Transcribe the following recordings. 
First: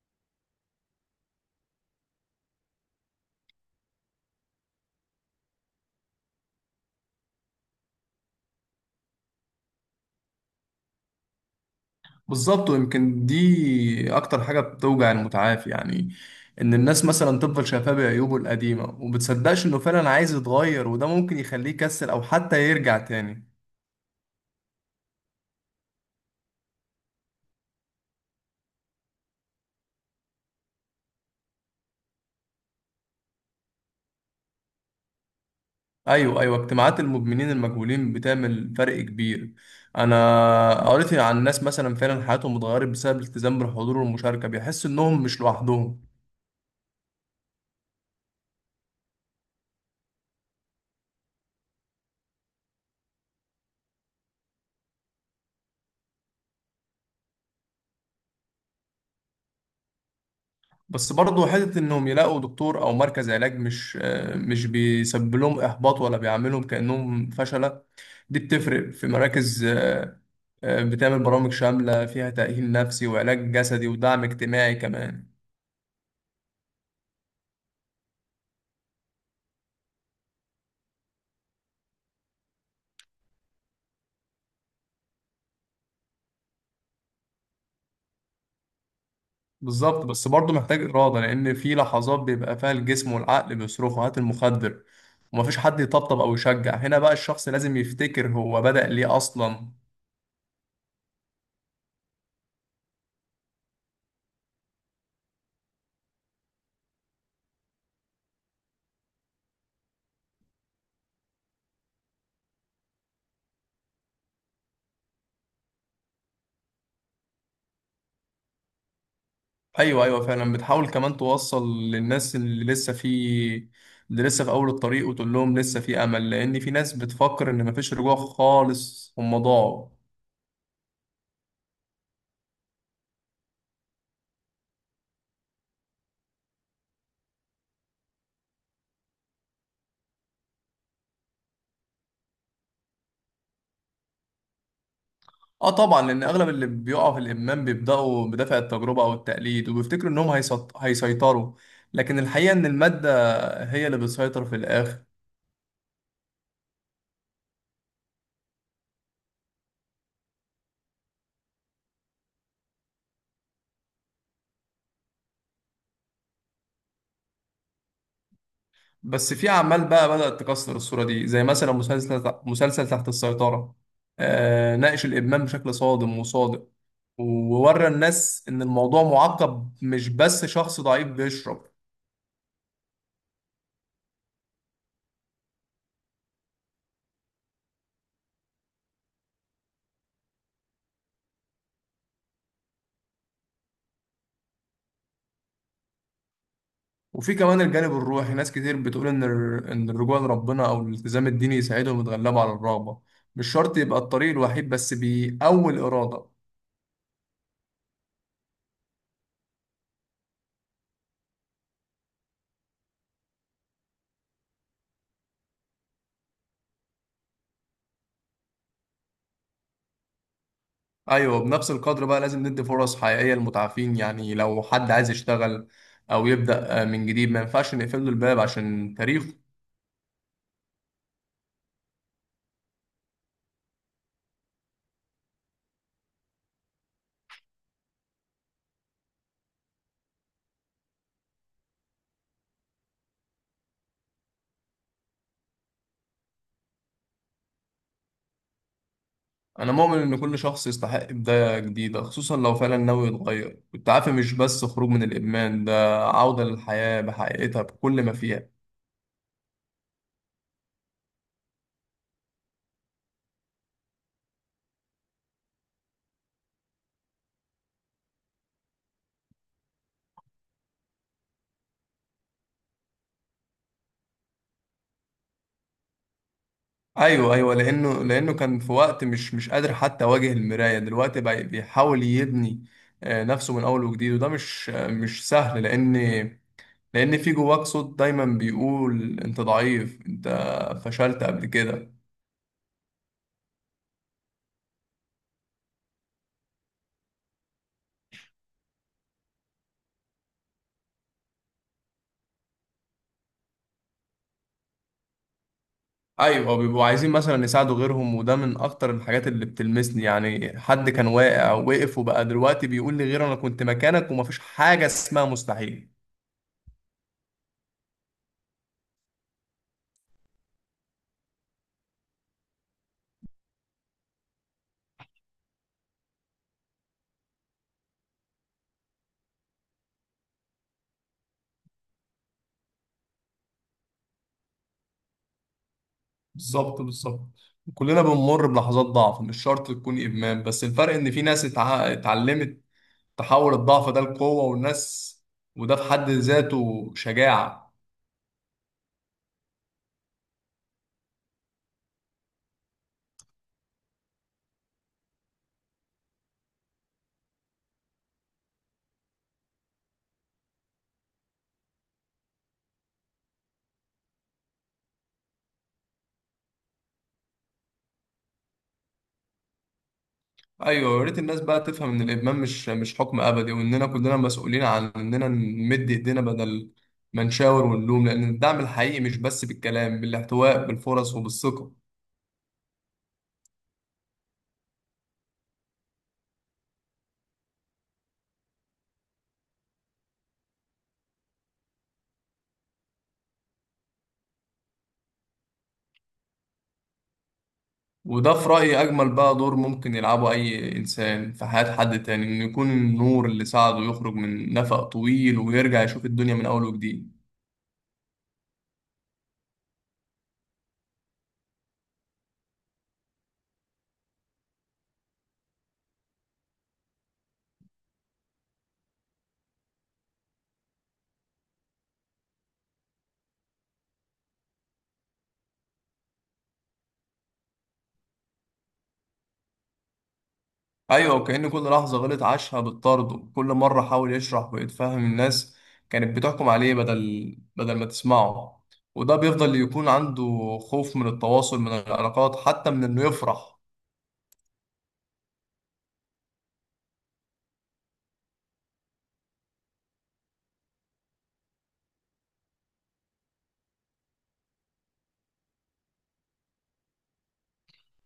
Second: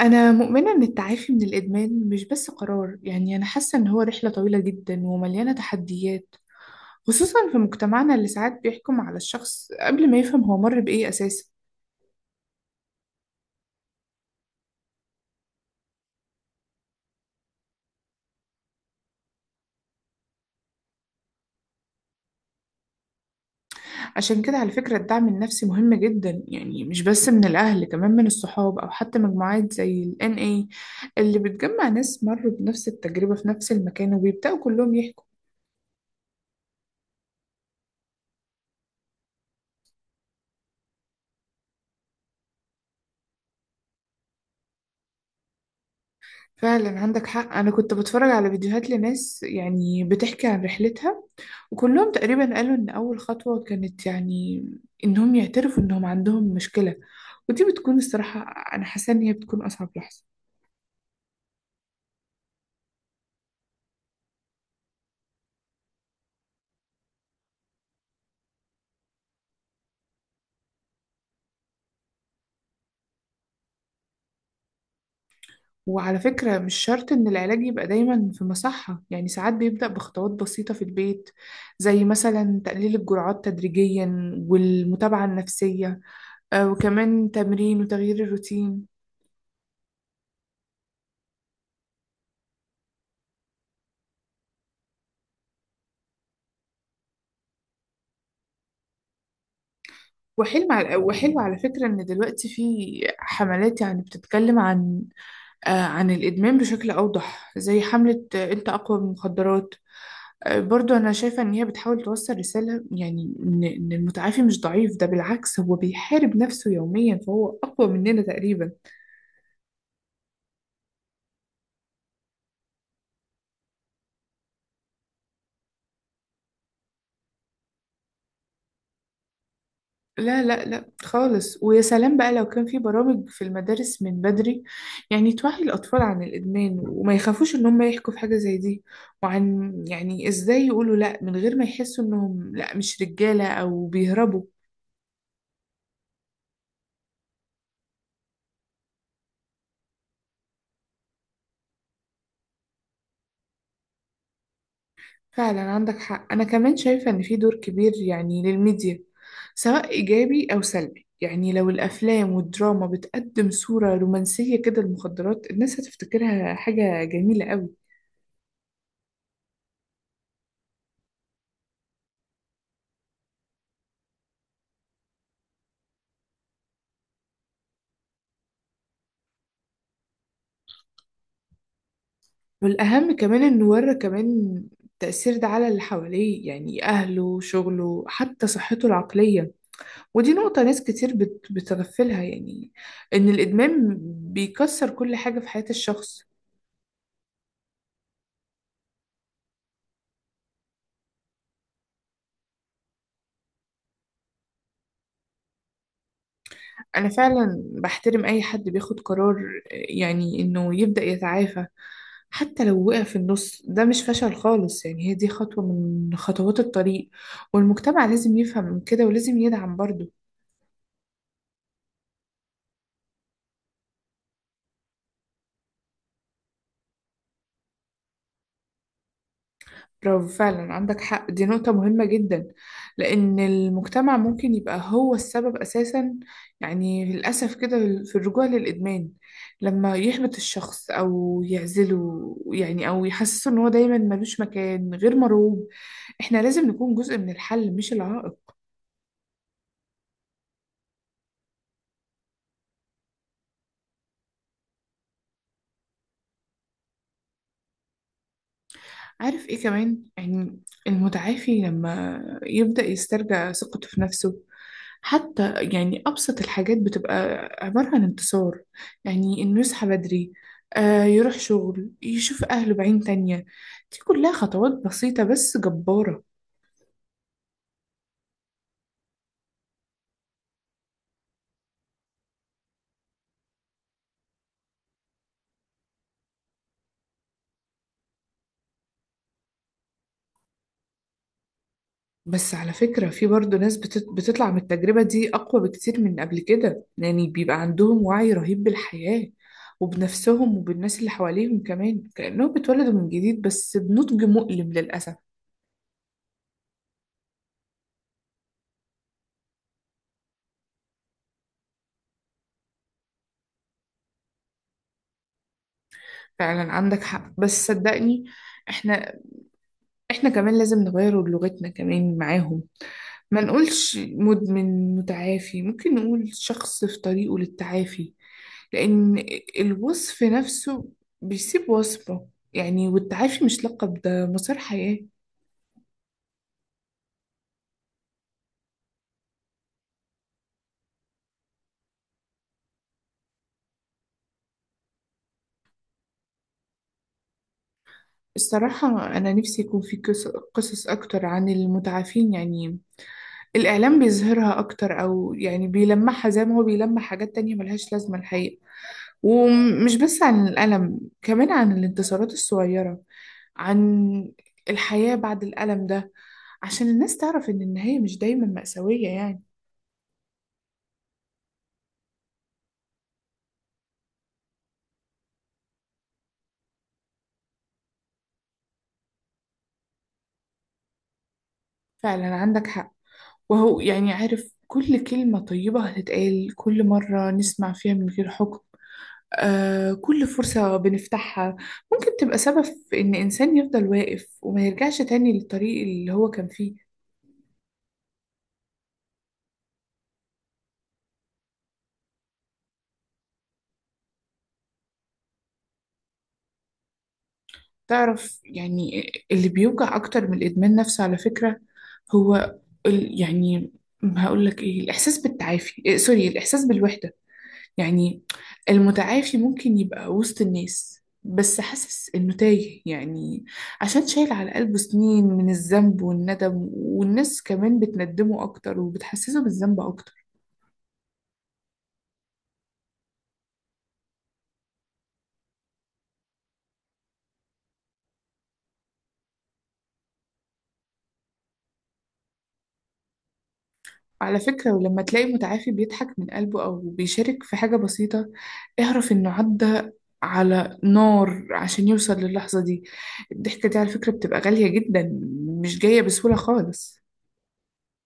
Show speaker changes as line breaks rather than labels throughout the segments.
أنا مؤمنة إن التعافي من الإدمان مش بس قرار. أنا حاسة إن هو رحلة طويلة جدا ومليانة تحديات، خصوصا في مجتمعنا اللي ساعات بيحكم على الشخص قبل ما يفهم هو مر بإيه أساسا.
بالظبط، ويمكن دي اكتر حاجه بتوجع المتعافي، يعني ان الناس مثلا تفضل شايفاه بعيوبه القديمه وبتصدقش انه فعلا عايز يتغير، وده ممكن يخليه يكسل او حتى يرجع تاني.
عشان كده على فكرة الدعم النفسي مهم جدا، يعني مش بس من الأهل، كمان من الصحاب أو حتى مجموعات زي ال NA اللي بتجمع ناس مروا بنفس التجربة في نفس المكان وبيبدأوا كلهم يحكوا.
ايوه، ايوه، اجتماعات المدمنين المجهولين بتعمل فرق كبير. انا قريت عن ناس مثلا فعلا حياتهم اتغيرت بسبب الالتزام بالحضور والمشاركه، بيحسوا انهم مش لوحدهم.
فعلا عندك حق، أنا كنت بتفرج على فيديوهات لناس بتحكي عن رحلتها. كلهم تقريبا قالوا إن أول خطوة كانت إنهم يعترفوا إنهم عندهم مشكلة، ودي بتكون الصراحة. أنا حاسة إن هي بتكون أصعب لحظة.
بس برضه حتة إنهم يلاقوا دكتور أو مركز علاج مش مش بيسبب لهم إحباط ولا بيعاملهم كأنهم فشلة. دي بتفرق، في مراكز بتعمل برامج شاملة فيها تأهيل نفسي وعلاج جسدي ودعم اجتماعي كمان.
وعلى فكرة مش شرط إن العلاج يبقى دايما في مصحة، يعني ساعات بيبدأ بخطوات بسيطة في البيت، زي مثلا تقليل الجرعات تدريجيا، والمتابعة النفسية، وكمان تمرين وتغيير الروتين.
بالظبط، بس برضه محتاج إرادة، لأن في لحظات بيبقى فيها الجسم والعقل بيصرخوا هات المخدر ومفيش حد يطبطب أو يشجع. هنا بقى الشخص لازم يفتكر هو بدأ ليه أصلا.
وحلم على وحلو على فكرة إن دلوقتي في حملات بتتكلم عن، عن الإدمان بشكل أوضح، زي حملة أنت أقوى من المخدرات. برضو أنا شايفة إن هي بتحاول توصل رسالة، يعني إن المتعافي مش ضعيف، ده بالعكس هو بيحارب نفسه يوميا فهو أقوى مننا تقريبا.
ايوه، ايوه، فعلا بتحاول كمان توصل للناس اللي لسه في اول الطريق، وتقول لهم لسه في امل، لان في ناس بتفكر ان مفيش رجوع خالص، هم ضاعوا.
لا خالص. ويا سلام بقى لو كان في برامج في المدارس من بدري، يعني توعي الأطفال عن الإدمان وما يخافوش إن هم يحكوا في حاجة زي دي، وعن إزاي يقولوا لا من غير ما يحسوا إنهم لا مش رجالة أو بيهربوا.
اه طبعا، لان اغلب اللي بيقعوا في الادمان بيبداوا بدافع التجربه او التقليد، وبيفتكروا انهم هيسيطروا. لكن الحقيقه ان الماده هي اللي بتسيطر في الاخر.
فعلا عندك حق، أنا كمان شايفة إن في دور كبير يعني للميديا، سواء إيجابي أو سلبي. يعني لو الأفلام والدراما بتقدم صورة رومانسية كده للمخدرات، الناس هتفتكرها حاجة جميلة قوي.
بس في اعمال بقى بدأت تكسر الصورة دي، زي مثلا مسلسل تحت السيطرة. ناقش الإدمان بشكل صادم وصادق، وورى الناس إن الموضوع معقد، مش بس شخص ضعيف بيشرب.
والأهم كمان إنه ورى كمان التأثير ده على اللي حواليه، يعني أهله، شغله، حتى صحته العقلية. ودي نقطة ناس كتير بتغفلها، يعني إن الإدمان بيكسر كل حاجة في حياة الشخص.
وفي كمان الجانب الروحي. ناس كتير بتقول إن الرجوع لربنا أو الالتزام الديني يساعدهم يتغلبوا على الرغبة. مش شرط يبقى الطريق الوحيد، بس بيقوي الإرادة.
أنا فعلا بحترم أي حد بياخد قرار يعني إنه يبدأ يتعافى. حتى لو وقع في النص، ده مش فشل خالص، يعني هي دي خطوة من خطوات الطريق، والمجتمع لازم يفهم من كده ولازم يدعم برضه.
ايوه، بنفس القدر بقى لازم ندي فرص حقيقيه للمتعافين، يعني لو حد عايز يشتغل او يبدا من جديد، ما ينفعش نقفل له الباب عشان تاريخه.
برافو، فعلا عندك حق، دي نقطة مهمة جدا، لأن المجتمع ممكن يبقى هو السبب أساسا، يعني للأسف كده، في الرجوع للإدمان، لما يحبط الشخص أو يعزله، يعني أو يحسسه إن هو دايما ملوش مكان، غير مرغوب. إحنا لازم نكون جزء من الحل مش العائق.
انا مؤمن ان كل شخص يستحق بدايه جديده، خصوصا لو فعلا ناوي يتغير. التعافي مش بس خروج من الادمان، ده عوده للحياه بحقيقتها بكل ما فيها.
عارف ايه كمان يعني؟ المتعافي لما يبدأ يسترجع ثقته في نفسه، حتى يعني أبسط الحاجات بتبقى عبارة عن انتصار، يعني إنه يصحى بدري، آه يروح شغل، يشوف أهله بعين تانية. دي كلها خطوات بسيطة بس جبارة.
ايوه، ايوه، لانه كان في وقت مش قادر حتى يواجه المرايه. دلوقتي بقى بيحاول يبني نفسه من اول وجديد، وده مش سهل، لأن في جواك صوت دايما بيقول أنت ضعيف، أنت فشلت قبل كده.
بس على فكرة في برضه ناس بتطلع من التجربة دي أقوى بكتير من قبل كده، يعني بيبقى عندهم وعي رهيب بالحياة وبنفسهم وبالناس اللي حواليهم كمان، كأنهم بيتولدوا من جديد بس بنضج مؤلم للأسف.
أيوة، بيبقوا عايزين مثلا يساعدوا غيرهم، وده من أكتر الحاجات اللي بتلمسني. يعني حد كان واقع ووقف وبقى دلوقتي بيقول لي، غير أنا كنت مكانك ومفيش حاجة اسمها مستحيل.
فعلا عندك حق، بس صدقني احنا احنا كمان لازم نغير لغتنا كمان معاهم. ما نقولش مدمن متعافي، ممكن نقول شخص في طريقه للتعافي، لأن الوصف نفسه بيسيب وصمه، يعني والتعافي مش لقب، ده مسار حياة.
بالظبط، بالظبط. كلنا بنمر بلحظات ضعف، مش شرط تكون إدمان. بس الفرق إن في ناس اتعلمت تحول الضعف ده لقوة والناس، وده في حد ذاته شجاعة.
الصراحة أنا نفسي يكون في قصص أكتر عن المتعافين، يعني الإعلام بيظهرها أكتر، أو يعني بيلمحها زي ما هو بيلمح حاجات تانية ملهاش لازمة الحقيقة. ومش بس عن الألم، كمان عن الانتصارات الصغيرة، عن الحياة بعد الألم ده، عشان الناس تعرف إن النهاية مش دايما مأساوية يعني.
ايوه، يا ريت الناس بقى تفهم ان الادمان مش حكم ابدي، واننا كلنا مسؤولين عن اننا نمد ايدينا بدل ما نشاور ونلوم. لان الدعم الحقيقي مش بس بالكلام، بالاحتواء، بالفرص، وبالثقه.
فعلا عندك حق. وهو عارف كل كلمة طيبة هتتقال، كل مرة نسمع فيها من غير حكم، آه كل فرصة بنفتحها، ممكن تبقى سبب في إن إنسان يفضل واقف وما يرجعش تاني للطريق اللي هو كان فيه.
وده في رايي اجمل بقى دور ممكن يلعبه اي انسان في حياه حد تاني، انه يكون النور اللي ساعده يخرج من نفق طويل ويرجع يشوف الدنيا من اول وجديد.
تعرف يعني اللي بيوجع أكتر من الإدمان نفسه على فكرة، هو ال- يعني هقول لك إيه الإحساس بالتعافي إيه سوري الإحساس بالوحدة. يعني المتعافي ممكن يبقى وسط الناس بس حاسس إنه تايه، يعني عشان شايل على قلبه سنين من الذنب والندم، والناس كمان بتندمه أكتر وبتحسسه بالذنب أكتر.
ايوه، وكأن كل لحظة غلط عاشها بالطرد. كل مرة حاول يشرح ويتفهم، الناس كانت بتحكم عليه بدل ما تسمعه. وده بيفضل يكون عنده خوف من التواصل، من العلاقات، حتى من انه يفرح.
على فكرة ولما تلاقي متعافي بيضحك من قلبه أو بيشارك في حاجة بسيطة، اعرف إنه عدى على نار عشان يوصل للحظة دي. الضحكة دي على فكرة بتبقى غالية جدا، مش جاية بسهولة خالص.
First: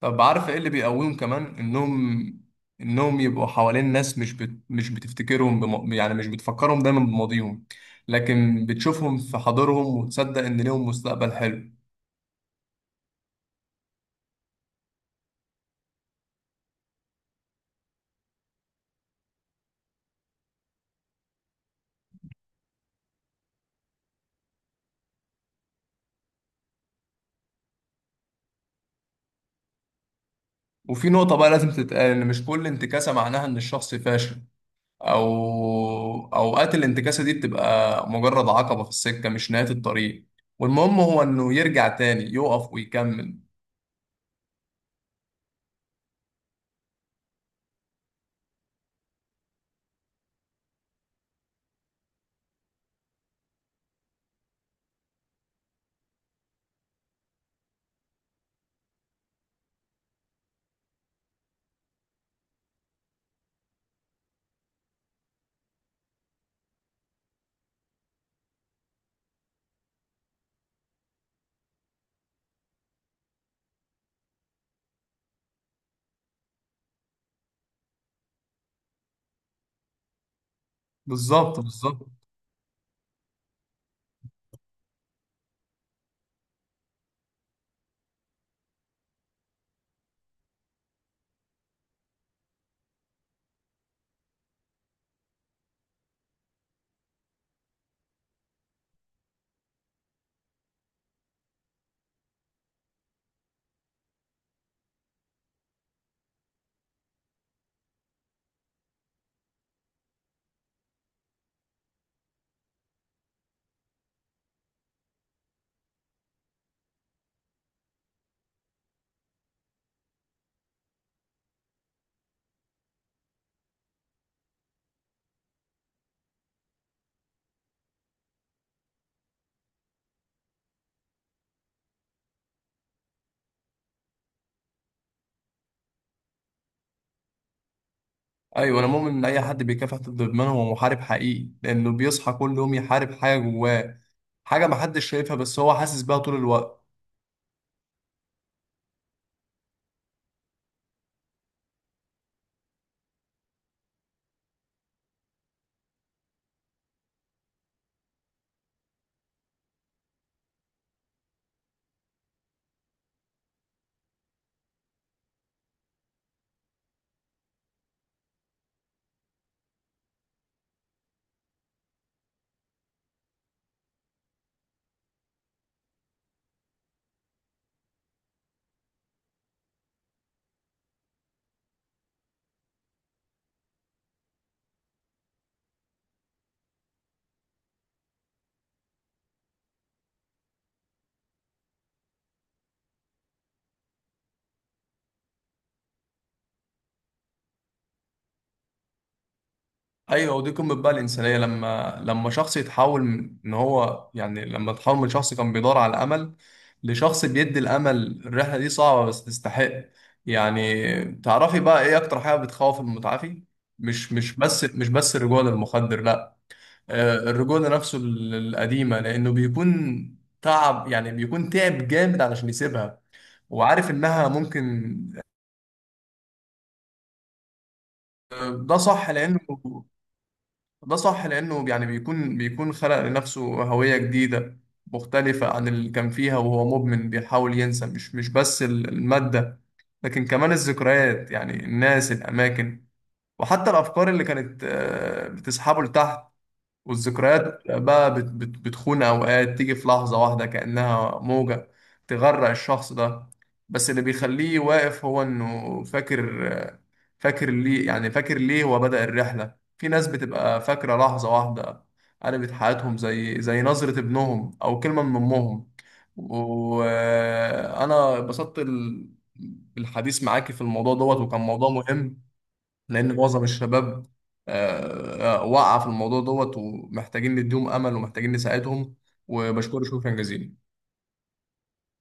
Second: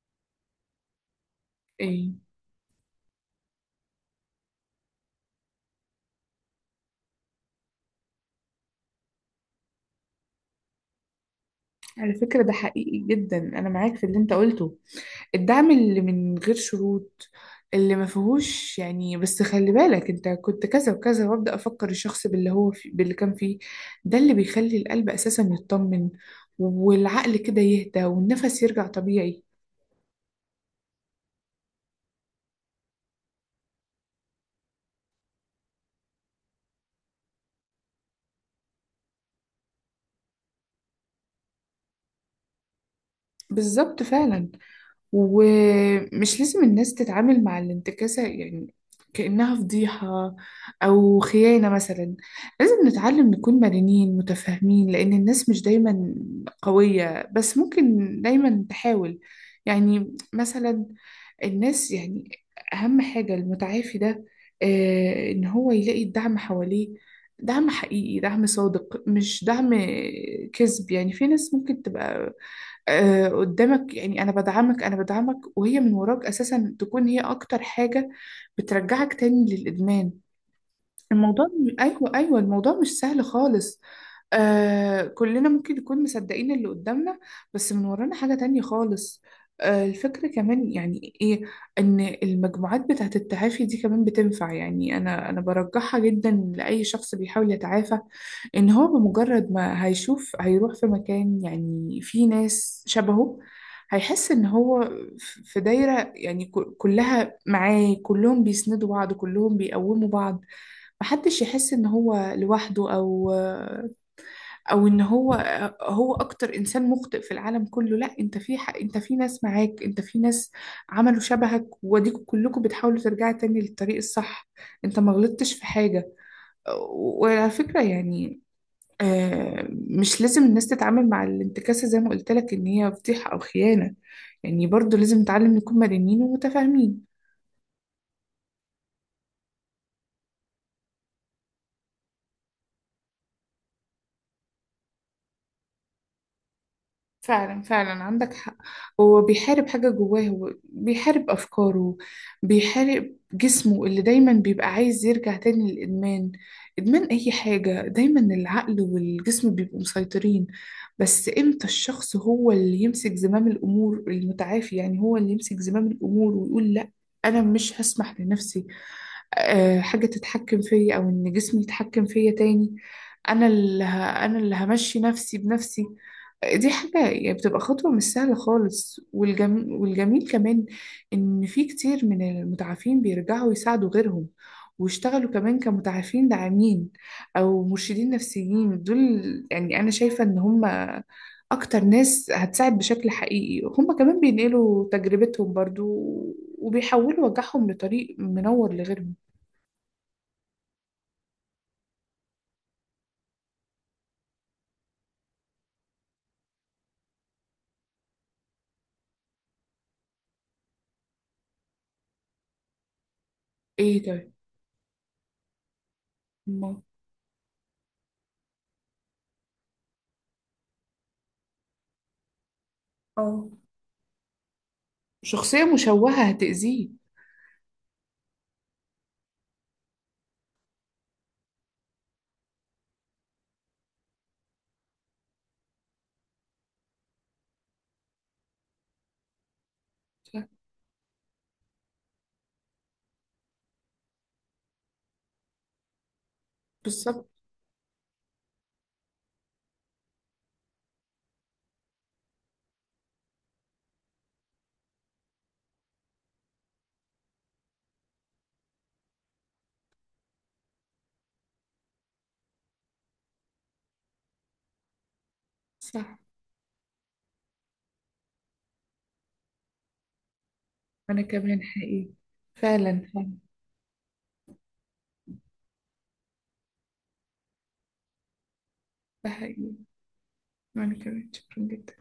طب عارف ايه اللي بيقويهم كمان؟
إيه؟
انهم يبقوا حوالين ناس مش بت... مش بتفتكرهم بم... يعني مش بتفكرهم دايما بماضيهم، لكن بتشوفهم في حاضرهم وتصدق ان ليهم مستقبل حلو.
على فكرة ده حقيقي جدا، أنا معاك في اللي أنت قلته. الدعم اللي من غير شروط، اللي ما فيهوش يعني بس خلي بالك انت كنت كذا وكذا، وابدا افكر الشخص باللي هو في باللي كان فيه، ده اللي بيخلي القلب اساسا يطمن، والعقل كده يهدى، والنفس يرجع طبيعي.
وفي نقطة بقى لازم تتقال، ان مش كل انتكاسة معناها ان الشخص فاشل. او اوقات الانتكاسه دي بتبقى مجرد عقبه في السكه، مش نهايه الطريق. والمهم هو انه يرجع تاني يقف ويكمل.
بالظبط فعلا. ومش لازم الناس تتعامل مع الانتكاسة يعني كأنها فضيحة أو خيانة مثلا. لازم نتعلم نكون مرنين متفاهمين، لأن الناس مش دايما قوية بس ممكن دايما تحاول. يعني مثلا الناس أهم حاجة المتعافي ده، إن هو يلاقي الدعم حواليه، دعم حقيقي، دعم صادق، مش دعم كذب. يعني في ناس ممكن تبقى قدامك يعني انا بدعمك، انا بدعمك، وهي من وراك اساسا تكون هي اكتر حاجة بترجعك تاني للادمان. الموضوع
بالظبط، بالظبط.
الموضوع مش سهل خالص. آه كلنا ممكن نكون مصدقين اللي قدامنا، بس من ورانا حاجة تانية خالص. آه الفكرة كمان يعني ايه؟ ان المجموعات بتاعت التعافي دي كمان بتنفع، يعني انا برجحها جدا لأي شخص بيحاول يتعافى. ان هو بمجرد ما هيشوف هيروح في مكان يعني فيه ناس شبهه، هيحس ان هو في دايرة، يعني كلها معاه، كلهم بيسندوا بعض، كلهم بيقوموا بعض، محدش يحس ان هو لوحده، او او ان هو هو اكتر انسان مخطئ في العالم كله. لا انت في حق، انت في ناس معاك، انت في ناس عملوا شبهك، واديكوا كلكم بتحاولوا ترجعوا تاني للطريق الصح، انت ما غلطتش في حاجة. وعلى فكرة يعني مش لازم الناس تتعامل مع الانتكاسة زي ما قلت لك ان هي فضيحة او خيانة، يعني برضو لازم نتعلم نكون مرنين ومتفاهمين.
ايوه، انا مؤمن ان اي حد بيكافح ضد ادمان هو محارب حقيقي، لانه بيصحى كل يوم يحارب حاجه جواه، حاجه محدش شايفها بس هو حاسس بيها طول الوقت.
فعلا فعلا عندك حق. هو بيحارب حاجة جواه، هو بيحارب أفكاره، بيحارب جسمه اللي دايما بيبقى عايز يرجع تاني للإدمان. إدمان أي حاجة دايما العقل والجسم بيبقوا مسيطرين، بس إمتى الشخص هو اللي يمسك زمام الأمور؟ المتعافي يعني هو اللي يمسك زمام الأمور ويقول لأ، أنا مش هسمح لنفسي حاجة تتحكم فيا، أو إن جسمي يتحكم فيا تاني. أنا اللي همشي نفسي بنفسي. دي حاجة يعني بتبقى خطوة مش سهلة خالص. والجميل كمان إن في كتير من المتعافين بيرجعوا يساعدوا غيرهم، واشتغلوا كمان كمتعافين داعمين أو مرشدين نفسيين. دول يعني أنا شايفة إن هم أكتر ناس هتساعد بشكل حقيقي، هم كمان بينقلوا تجربتهم برضو، وبيحولوا وجعهم لطريق منور لغيرهم.
ايوه، ودي قمه بقى الانسانيه، لما شخص يتحول من ان هو، يعني لما تحول من شخص كان بيدور على امل لشخص بيدي الامل. الرحله دي صعبه بس تستحق. يعني تعرفي بقى، ايه اكتر حاجه بتخوف المتعافي؟
ايه
مش
طيب؟
مش بس مش بس الرجوع للمخدر، لا.
ما
الرجوع لنفسه القديمه، لانه بيكون تعب. يعني بيكون تعب جامد علشان يسيبها.
اه
وعارف انها ممكن.
شخصية مشوهة هتأذيه.
آه، ده صح لانه ده صح لأنه، يعني بيكون خلق لنفسه هوية جديدة مختلفة عن اللي كان فيها وهو مدمن. بيحاول ينسى مش بس المادة، لكن
صح.
كمان الذكريات، يعني الناس، الأماكن. وحتى الأفكار اللي كانت بتسحبه لتحت.
بالظبط.
والذكريات بقى بت بت بتخون أوقات، تيجي في لحظة واحدة كأنها موجة تغرق الشخص ده. بس اللي بيخليه واقف هو إنه فاكر ليه، يعني فاكر ليه هو بدأ الرحلة. في ناس بتبقى فاكرة لحظة واحدة قلبت حياتهم، زي نظرة ابنهم أو كلمة من أمهم.
صح.
وأنا اتبسطت بالحديث معاكي في الموضوع دوت،
أنا
وكان
كمان
موضوع
حقيقي.
مهم.
فعلا
لان
فعلا.
معظم الشباب وقع في الموضوع دوت، ومحتاجين نديهم امل، ومحتاجين نساعدهم.
ده حقيقي.
وبشكرك، شكرا جزيلا.
وأنا كمان شكرا جدا.